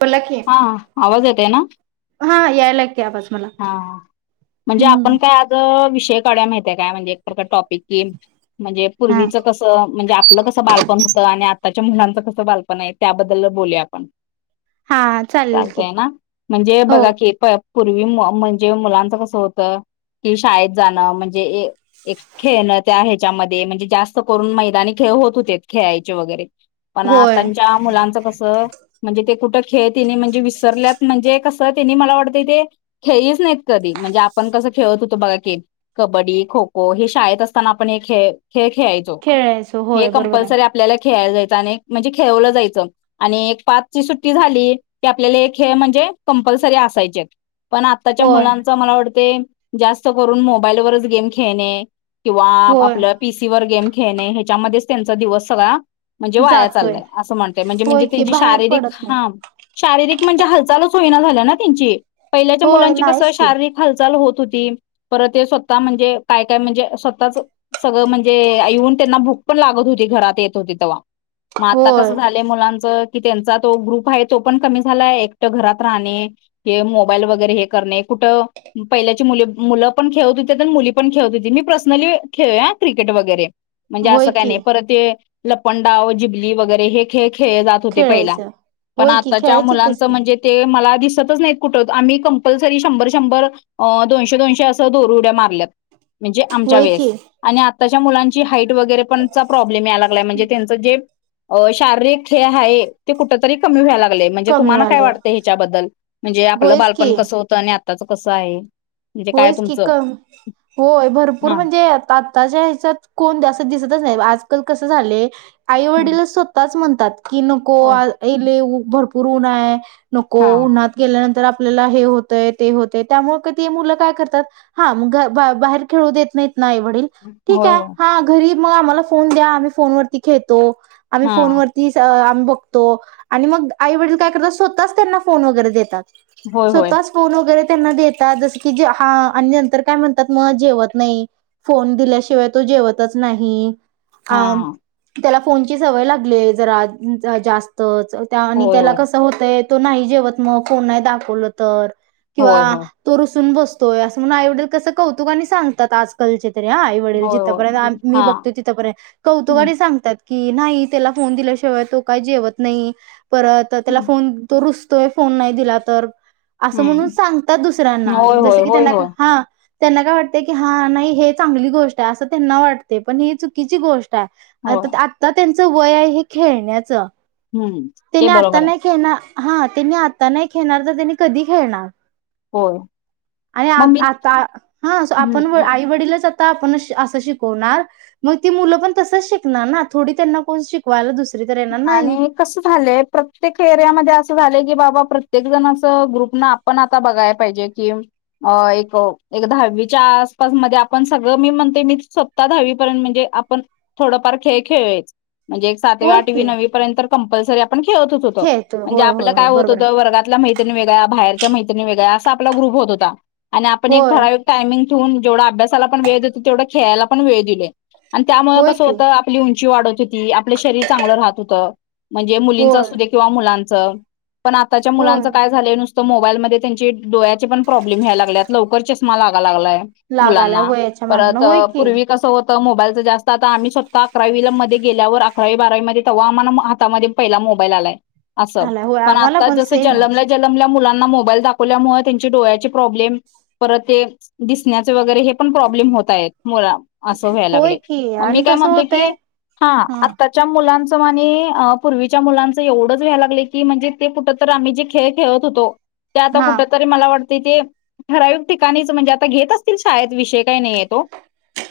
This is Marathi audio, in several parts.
बोला की हा आवाज येत आहे ना हा यायला की आवाज मला हा म्हणजे हम्म आपण काय आज वि क माहिय काय म्हणजे एक प्रकार टॉपिक की म्हणजे हा पूर्वीच कसं म्हणजे आपलं कसं बालपण होतं आणि त्याच्या मुलांचं कसं बालपण आहे त्याबद्दल बोलली आपण हा चालेल की चालतय ना म्हणजे हो बघा की प पूर्वी म्हणजे मुलांच कसं होत की शाळेत जाणं म्हणजे एक खेळणं त्या ह्याच्यामध्ये म्हणजे जास्त करून मैदानी खे होत होते खेळायचे वगैरे पण होय त्यांच्या मुलांचं कसं म्हणजे ते कुठं खेळ तिनी म्हणजे विसरल्यात म्हणजे कसं त्यांनी मला वाटतं ते खेळच नाहीत कधी म्हणजे आपण कसं खेळत होतो बघा क कबड्डी खो खो हे शाळेत असताना आपण हे खेळ खेळ खेळायचो खेळायचो हे होय बरोबर आहे कंपल्सरी आपल्याला खेळायला जायचं आणि म्हणजे खेळवलं जायचं आणि एक पाचची सुट्टी झाली की आपल्याला हे खेळ म्हणजे कंपल्सरी असायचे पण आत्ताच्या होय मुलांच मला वाटते जास्त करून मोबाईलवरच गेम खेळणे किंवा होय आपलं पीसी वर गेम खेळणे ह्याच्यामध्ये त्यांचा दिवस सगळा म्हणजे वाया जातोय चाललंय असं म्हणतय म्हणजे होय म्हणजे की त्यांची बाहेर शारीरिक पडत नाही ख शारीिक म्हणजे हालचालच होयना झाल्या ना त्यांची पहिल्याच्या होय मुलांची कस नाहीच की शारीरिक हालचाल होत हो परत ते स्वतः म्हणजे काय काय म्हणजे स्वतःच सगळं म्हणजे येऊन त्यांना भूक पण लागत होती घरात येत होती तवा मग आता होय कसं झालंय मुलांचं? की त्यांचा तो हुरूप आहे तो पण कमी झाला आहे, एकट घरात राहणे हे मोबाईल मोबाईल वगैरे हे करणे कुठं पहिल्याची मुली मुलं पण खेळत होते मुली पण खेळत होती मी पर्सनली खेळ हा क्रिकेट वगैरे म्हणजे होय असं काही की नाही परत ते लपंडाव जिबली वगैरे हे खेळ खेळले जात होते पहिला खेळायचं पण होय की आताच्या खेळायचीतच मुलांचं की म्हणजे ते मला दिसतच नाहीत कुठ? आम्ही कंपल्सरी शंभर शंभर आ दोनशे दोनशे असं दोर उड्या मारल्यात म्हणजे आमच्या होय की वेळेस आणि आ त्याच्या मुलांची हाईट वगैरे पण चा प्रो ्म या लागलाय म्हणजे त्याच ते अ शारीरिक खेळ आहे ते कुठ तरी कमी व्हायला लाग म्हणजे कमी तुम्हाला काय व्हालय वाटते ह्याच्याबद्दल म्हणजे या आपलं होयच बालपण की कसं होतं आणि आताच कसं आहे? म्हणजे काय होयच की तुमचं कम होय भरपूर हा म्हणजे आत्ताच्या ह्याच्यात कोण असं दिसतच नाही आज कस झाले? आई वडील स्वतःच म्हण की नको होय [unintelligible] भरपूर ऊन आहे. नको हा उन्हात गेल्यानंतर आप आपल्याला हे होतंय ते होत त्यामुळे ती मुलं काय करतात ह बाहेर खेळू देत नाही नाही वडील ठीक होय आहे होय हा घरी मग आम्हाला फोन द्या आम्ही फोनवररती खेळतो आम्ही हा फोन वरती आ बगतो आणि मग आई वडील काय करत स्वतः त्यांना फोन वगैरे देतात होय होय स्वतः च फोन वगैरे त्यांना देेतात जस की हा आणि नंतर काय म्हणतात मग जेवत नाही, फोन दिल्याशिवाय तो जेवतच नाही अ हा हा त्याला फोनची सवय लागली जरा जास्त त्या आणि होय त्याला होय कसं होतय तो नाही जेवत मग कोण नाही दाखवलं तर किंवा होय होय तर बसतोय अस म्हणून आईवडील कस कौतुक आणि सांगतात आजकालचे त हा आईवडील होय होय जिथपर्यंत मी हा बघतो तिथपर्यंत कौतुका हम्म आणि सांगतात कि नाही त्याला फोन दिल्याशिवाय तो काही जेवत नाही परत त्याला फोन दोरु तो फोन नाही दिला तर असं म्हणून सांगतात दुसऱ्यांना होय जस होय की होय त्यांना होय हा त्यांना काय वाटते की हा नाही हे चांगली गोष्ट आहे असं त्यांना वाटते पण ही चुकीची गोष्ट आ होय त्यां वय आहे हे खेळण्याच हम्म ते तिने आता बरोबर आहे नाही के ना हा त्यांनी आता नाही खेणार तर त्यांनी कधी खेळणार हो आणि आ आता हा आपण हं. आई वडीलच शिकवणार मग मु पण तच शिकणार थो त्यां शवायला [inaudible] आणि कस झालंय प्रत्येक एरियामध्ये असं झालं की बाबा प्रत्येक जण अस ग्रुप न आपण आता बघायला पाहिजे कि एक एक दहावीचा मध्ये आपण सगळं मी म्हणते मी स्वतः दहावीपर्यंत म्हणजे आपण थोडफार खेळ खेळूच म्हणजे एक होय सातवाठ की वी [inaudible] पाहू ण खेळतच होतो खेळतो म्हणजे होय आपलं होय होय काय होत बरोबर आहे होतं वर्गातला महिती वेग्या बाहेर मैत्री वेगळ्या असा आपला ग्रुप होत होता आणि आपण एक होय ठराविक टाइमिंग हम्म जेवढा अभ्यासाला पण वेळ होेतो तेवढं खेळायला पण वेळ दिले त्यामुळे होय कसं की होतं आपलं वाढत होती आपल्या शरीर चांगलं राहत होतं म्हणजे मुलींच होय असू दे किंवा मुलां जा पण आताच्या होय मुलांचं काय झालं नुस तो मोबाईलमध्ये त्यांची डोळ्याचे पण प्रोब्लेम यायला लागलेत लवकरचे मला लागलाय लागालाय मुलांना वयाच्या मानानं परत होय की पूर्वी कसं मोबाईलचा जास्त आता आम्ही स्वतः अकरावी मध्ये गेल्यावर अकरावी बारावीमध्ये तेव्हा आम्हाला हाता पहिला मोबाईल आला आहे असं आला होय पण आम्हाला आता जस सेमच जन्मल्या जन्मल्या मग मोबाईल दाखवल्यामुळे त्याचे डोळ्याचं प्रोब्लेम प्रोब्लेम होत आहेत मुळात अस व्हायला होय लागलंय की मग मी आणि काय कसं म्हणते की होतय हा मुलांच आणि पूर्वीच्या मुलांच एवढंच व्याय लागले की म्हणजे ते कुठ तर आम्ही जे खेळ खेळत होतो ते आता हा कुठ तरी मला वाटत तेथे ठराविक ठिकाणीच म्हणजे आता घेत असतील सोड विषय काय नाही तो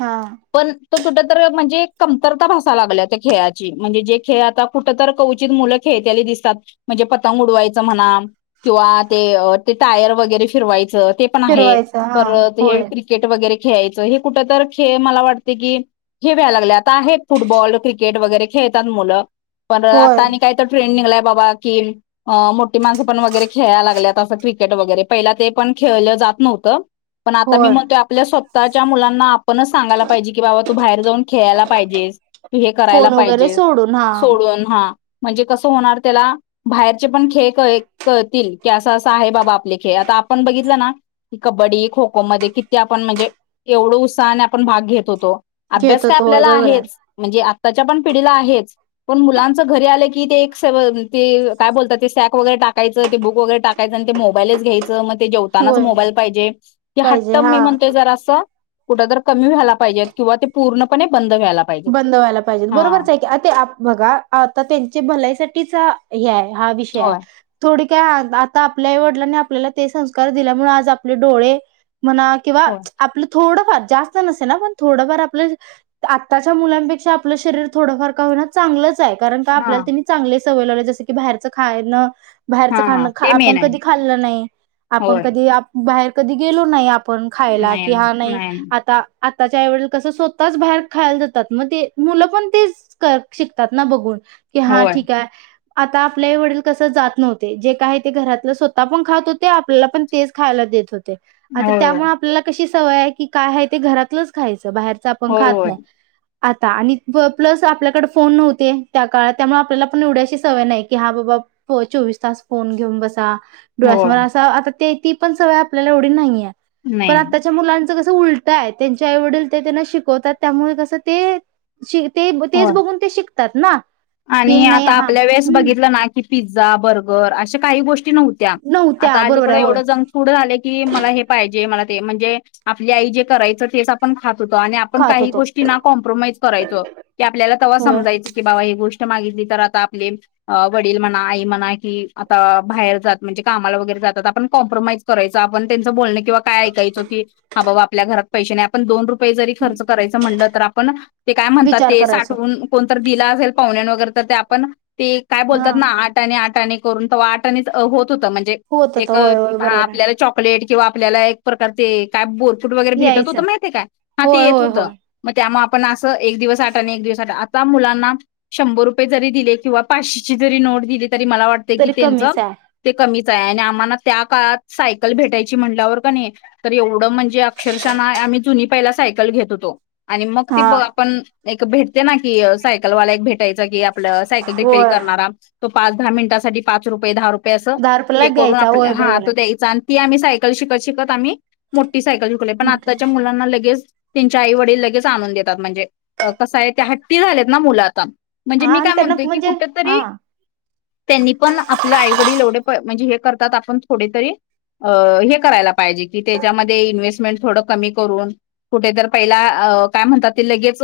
हा पण तो कु म्हणजे कमतरता भसा लागल्या खेळाची म्हणजे जे खेळ आता कुठ तर कवचित मुलं खेळतेली दिसतात म्हणजे पतंग उडवायचं म्हणा किंवा ते ते टायर वगैरे फिरवायचं पण आहे फिरवायचं हा पर हे होय क्रिकेट वगैरे खेळायच हे कुठ तर खेळ मला वाट की हेे व्यायला लागले आता आहे फुटबॉल क क्रिकेट वगैरे खेळतात मुलं पण होय आता आणि काय तर ट्रेंड निघला बाबा की मोठी माणसं पण वगैरे खेळायला लागल्यात असं क्रिकेट वगैरे पहिला ते पण खेळलं जात नव्हतं पण आता मी होय म्हणतोय आपल्या स्व् स्वतःच्या मुलांना आपणच सांगायला पाहिजे की बाबा तू बाहेर जाऊन खेळायला पाहिजेस करायला फोन वगैरे पाहिजे सोडून हा सोडून हा म्हणजे कसं होणार त्याला बाहेरचे पण खेळ कळतील की असं असं आहे बाबा आपले खेळ आता आपण बघितलं ना की कबड्डी खो खो मध्ये किती आपण म्हणजे एवढं उत्साहाने आपण भाग घेत होतो अभ्यास घेत काय होतो होय आपल्याला बरोबर आहे आहेच म्हणजे आप. पण पिढीला आहेच, पण मुलांच घरी आलं की ते एक काय बोलतात सॅक वैगेरे टाकायच, ते बुक वैगेरे टाकायचं आणि मोबाईलच घ्यायचं. ते जेवतानाच होय मोबाईल पाहिजे, ते पाहिजे हट्ट हा मी म्हणतोय जरा अस. कुठ तर कमी व्हायला पाहिजेत, किंवा ते पूर्णपणे बंद. व्हायला पाहिजे. पाहिजे बरोबरच आहे की, बघा आता त्यांच्या भलाईसाठीच. हे आय. हा विषय आहे होय थोडी. आता आपल्या वडिलांनी आपल्याला ते संस्कार दिल्यामुळे आज आपले डोळे. म्हणा किंवा होय. आपलं थोडं. जास्त नसे ना पण थोडफार आपलं. आताच्या मुलांपेक्षा आपलं शरीर थोडंफार का होई ना चांगलंच. चांगलच कारण का हा आपल्याला तेनी चांगले. सवय जस की बाहेरचं खान. हा बाहेरचं हा खाण ते मेन आपण आहे कधी खाल्लं नाही, आपण होय कधी बाहेर. कधी गेलो नाही आप. आपण खायला की हा नाही आ त्याच्या ऐवजी कसं स्वतःच बाहेर. खायला जातात मग ते मुलं पण तेच शिकतात ना बघून. की हां होय ठीक हाय. आता आपल्याही वडील कस जात नव्हते, जे काही ते घरातलं स्वतः पण खात होते, आपल्याला पण तेच खायला देत होते. होय त्यामुळे आपल्या कशी. सवय आहे की काय आहे ते घरातलंच खायच. बाहेरच आपण होय होय खात नाही. होय आता आणि प्लस आपल्याकडे फोन नव्हते त्या काळात त्यामुळे आपल्याला पण एवढ्याशी सवय नाही की हा बाबा चोवीस तास फोन घेऊन बसा. होय असं आता ते. ती पण सवय आपल्याला एवढी नाहीये. पण नाही आत्ताच्या मुलांच. कस उलट हाय त्यांच आई वडील ते त्यांना शिकवतात. त्यामुळे कसं ते शिकतात. ते होय. तेच बघून ते शिकतात. शिकतात ना. की आणि नाही आता हा आपल्या वेळेस हम्म बघितलं ना की पिझ्झा. पिझ्झा बर्गर अशे काही गोष्टी. ता नव्हत्या अलीक बरोबर आहे ए होय. जड झा क मे म्हणजे आपली आई जे करायच तेच आपण ख आपण खात काही होतो गोष्टी कॉम्प्रोमाइज करायो की आप ते्हा होय समजायच की बा गो आप वड म्ह आ म्हणा आ बाातणे का आप क कराय आपण काय ऐ क आपल्याात पै [inaudible] खर् कराय म्ह आपण काय विचार करायचो म्हणतातठण दिे [inaudible] व आपण ते काय हा बोलतात ना आठ आणि आठ आणि ून वाटणीचत होत म्हणजे होत होत एक होय होय बरोबर आहे. आपल्याला चॉकलेट किंवा आपल्याला एक प्रकार ते काय बोल. टूट वैगरे भेटत होत यायचं माहितेय काय हा ते होय येत होय होत होय मग त्या पण अस एक दिवस आठ आणि एक दिवस आठ त्या मुलांना शंभर रुपये जरी दिले किंवा पाचशेची जरी नोट दिली तरी मला वाटते की तरी त्यांच कमीच आहे ते कमी च आहे आणि आम्हाला त्या काळात सायकल भेटायची म्हटल्यावर का नाही तर एवढं म्हणजे अक्षरशः ना आम्ही जुनी पहिला सायकल घेत होतो आणि मग ती हा ब आपण एक भेटते ना क सायकल वाले की आपलं सायकल रिपेर होय. करणारा तो पाच दहा मिनिटांसाठी पाच रुपये दहा रुपये दहा रुपयाला रुपये करून द्यायचा आपल्या होय हा बरोबर तो द्यायचा ती आम्ही सायकल शिकत शिकत आम्ही मो ती सायकल झुकली पण आहे आत्ताच्या मुलांना लगेच त्यांच्या आई वडील लगेच आणून देतात म्हणजे कसं आहे त्या हट्टी झालेत ना मुलं आता म्हणजे हा मी आणि काय त्यांना म्हणतोय की म्हणजे हा कुठेतरी त्यांनी पण आपले आईवडील एवढे प म्हणजे हे करतात आपण थोडी तरी अ हे करायला पाहिजे कि त्याच्यामध्ये इन्व्हेस्टमेंट थोडं कमी करून कुठेतर पहिला काय म्हणतात ते लगेच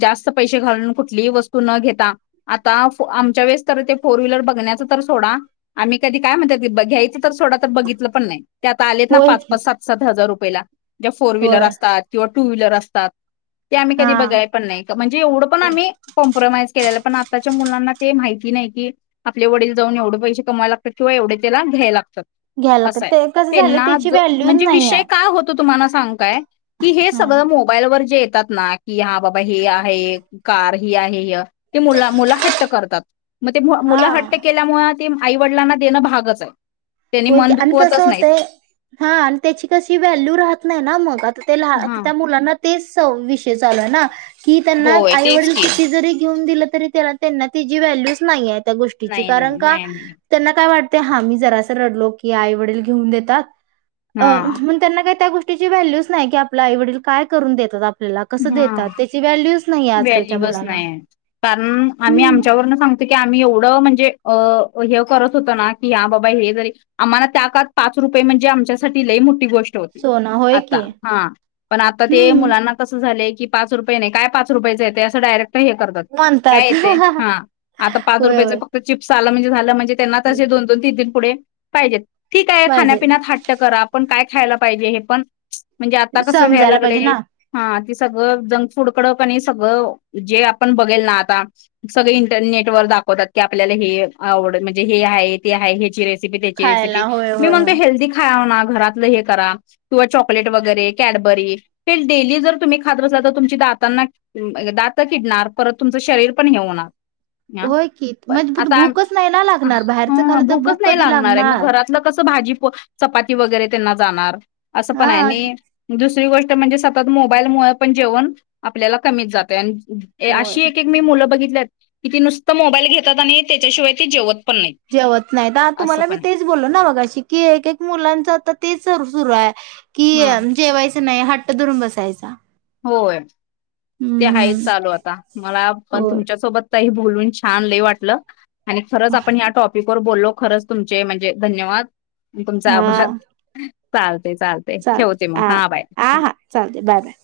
जास्त पैसे घालून कुठलीही वस्तू तु न घेता आता आमच्या वेळेस तर ते फोर व्हीलर बघण्याच तर सोडा आम्ही कधी काय म्हणतात घ्यायच तर सोडा तर बघितलं पण नाही ते आता आलेत ना होय पाच की पाच सात सात हजार रुपये पहिला ज्या फोर व्हीलर होय असतात किंवा टू व्हीलर असतात ते आम्ही हा कधी बघाय पण नाही का म्हणजे एवढं पण आम्ही केलेलं, पण आताच्या मुलांना ते माहिती नाही की आपले वडील जाऊन एवढे पैसे कमवायला लागतात किंवा एवढे त्याला घ्यायला लागतत घ्यायला लागतं आसए ते कसं झालं तेना त्याची ज व्हॅल्यू म्हणजे नाही विषय आहे काय होतो तुम्हाला सांगुकाय की हे हा सगळ मोबाईलवर हे येतात ना की हा बाबा हे आहे कार ती आहे य ते मुला मूल हट्ट करतात मग ते मुलं मुलं हा हट्ट केल्यामुळ तेम आईवडलांना देणं भागच आहे त्यांनी होयकी मन आणि कसं दुखवतच नाहीत होतय हां आणि त्याची कशी व्हॅल्यू राहत नाहीना मंग आ ते लहा हा त्या मुलांना ते सव विषय चालुयेना कि त्यांना होय तेच आईवडील की कितीजरी घेऊन दिलं तरी त्या त्यांना तिची व्हॅल्यूच नाहीये त्या गोष्टीची नाही कारण नाही का नाही नाही त्यांना काय वाट ते हामी जरास रडलोकी आई वडील घेऊन देतात अ हा मंग त्यांना काय त्या गोष टीची व्हॅल्यूच नाही की आपल्या आवडील का करून देतात आ हम्म आजकालच्या व्हॅल्यूअच मुलांना. नाहीये कारण आम्ही हं, आमच्यावरन सांगतो की आम्ही एवढं म्हणजे अ अ ह्यो करत होत ना की हा बाबा हे जरी आम्हाला त्या काळात पाच रुपये म्हणजे आमच्यासाठी लई मो ठी गोष्ट होती सोनं होय आता की. हा पण आता ते हं, मुलांना झालेकी पाच रुपय नाही काय पाच रुपयचयेते डिरेक ट हे करतात म्हणतात. काय ते हां आता पाच होय, रुपयाच होय. फक्त चिप्स ला म्हणजे झाला म्हणजे त्यांना तशे दोन दोन तीन तीन पुढे पाहिजेत ठीक आहे पाहिजे खाण्यापिण्यात हाट्ट करा आपण काय खायला पाहिजे हे पण म्हणजे आता कसं व्हयला समजायला पाहिजे लागलंय ना, हां ते सगळं जंगफूड कड का नाही सगळं जे आपण बघेल ना आता सगळे इंटरनेट वर दाखवतात की आपल्याला हे आवडलं म्हणजे हे आहे ते आहे ह्याची रेस [unintelligible] खायला रेसिपी होय, मी होय, म्हणतो होय. हेल्दी खावणा घरातल हे करा किंवा चॉकलेट वगैरे कॅडबरी ते डेली जर तुम्ही खाात बसला तर तुमची दातांना हम्म दात किडणार परत तुमचं शरीर पण हे होणार ह होय की पण [unintelligible] आता भूकच नाही ना लागणार बाहेरचं हा खालं तर भूकच भूक नाही कधी आहे मग लागणार घरातलं कसं भाजी पो चपाती वगैरे त्यांना जाणार असं पण आहे हां, आणि दुस री गोष्ट म्हणजे स मोबाईलमुळे पण जेवण आपल्याला कमीच जाते आणि होय. अशी एक एक मी मुलं बघित क ती नुसत मोबाईल घेतात आणि त्याच्याशिवाय ती जेवत पण नाही जेवत नाही असं तुम्हाला मी पण आहे तेच बोललो ना बघाशी की एक एक मुलांच आ तेच रु सुर आहे की हा जेवायच नाही ह दुरून बसायचा होय ते हा हं. चालू आता मला पण हो तुमच्यासोबत बोलून छान ल वाटलं आणि खरंच आपण या टॉपिक वर बोललो खरंच तुमचे म्हणजे धन्यवाद तुमचा आभार चाल चालत हा हा हा चालते बाय बाय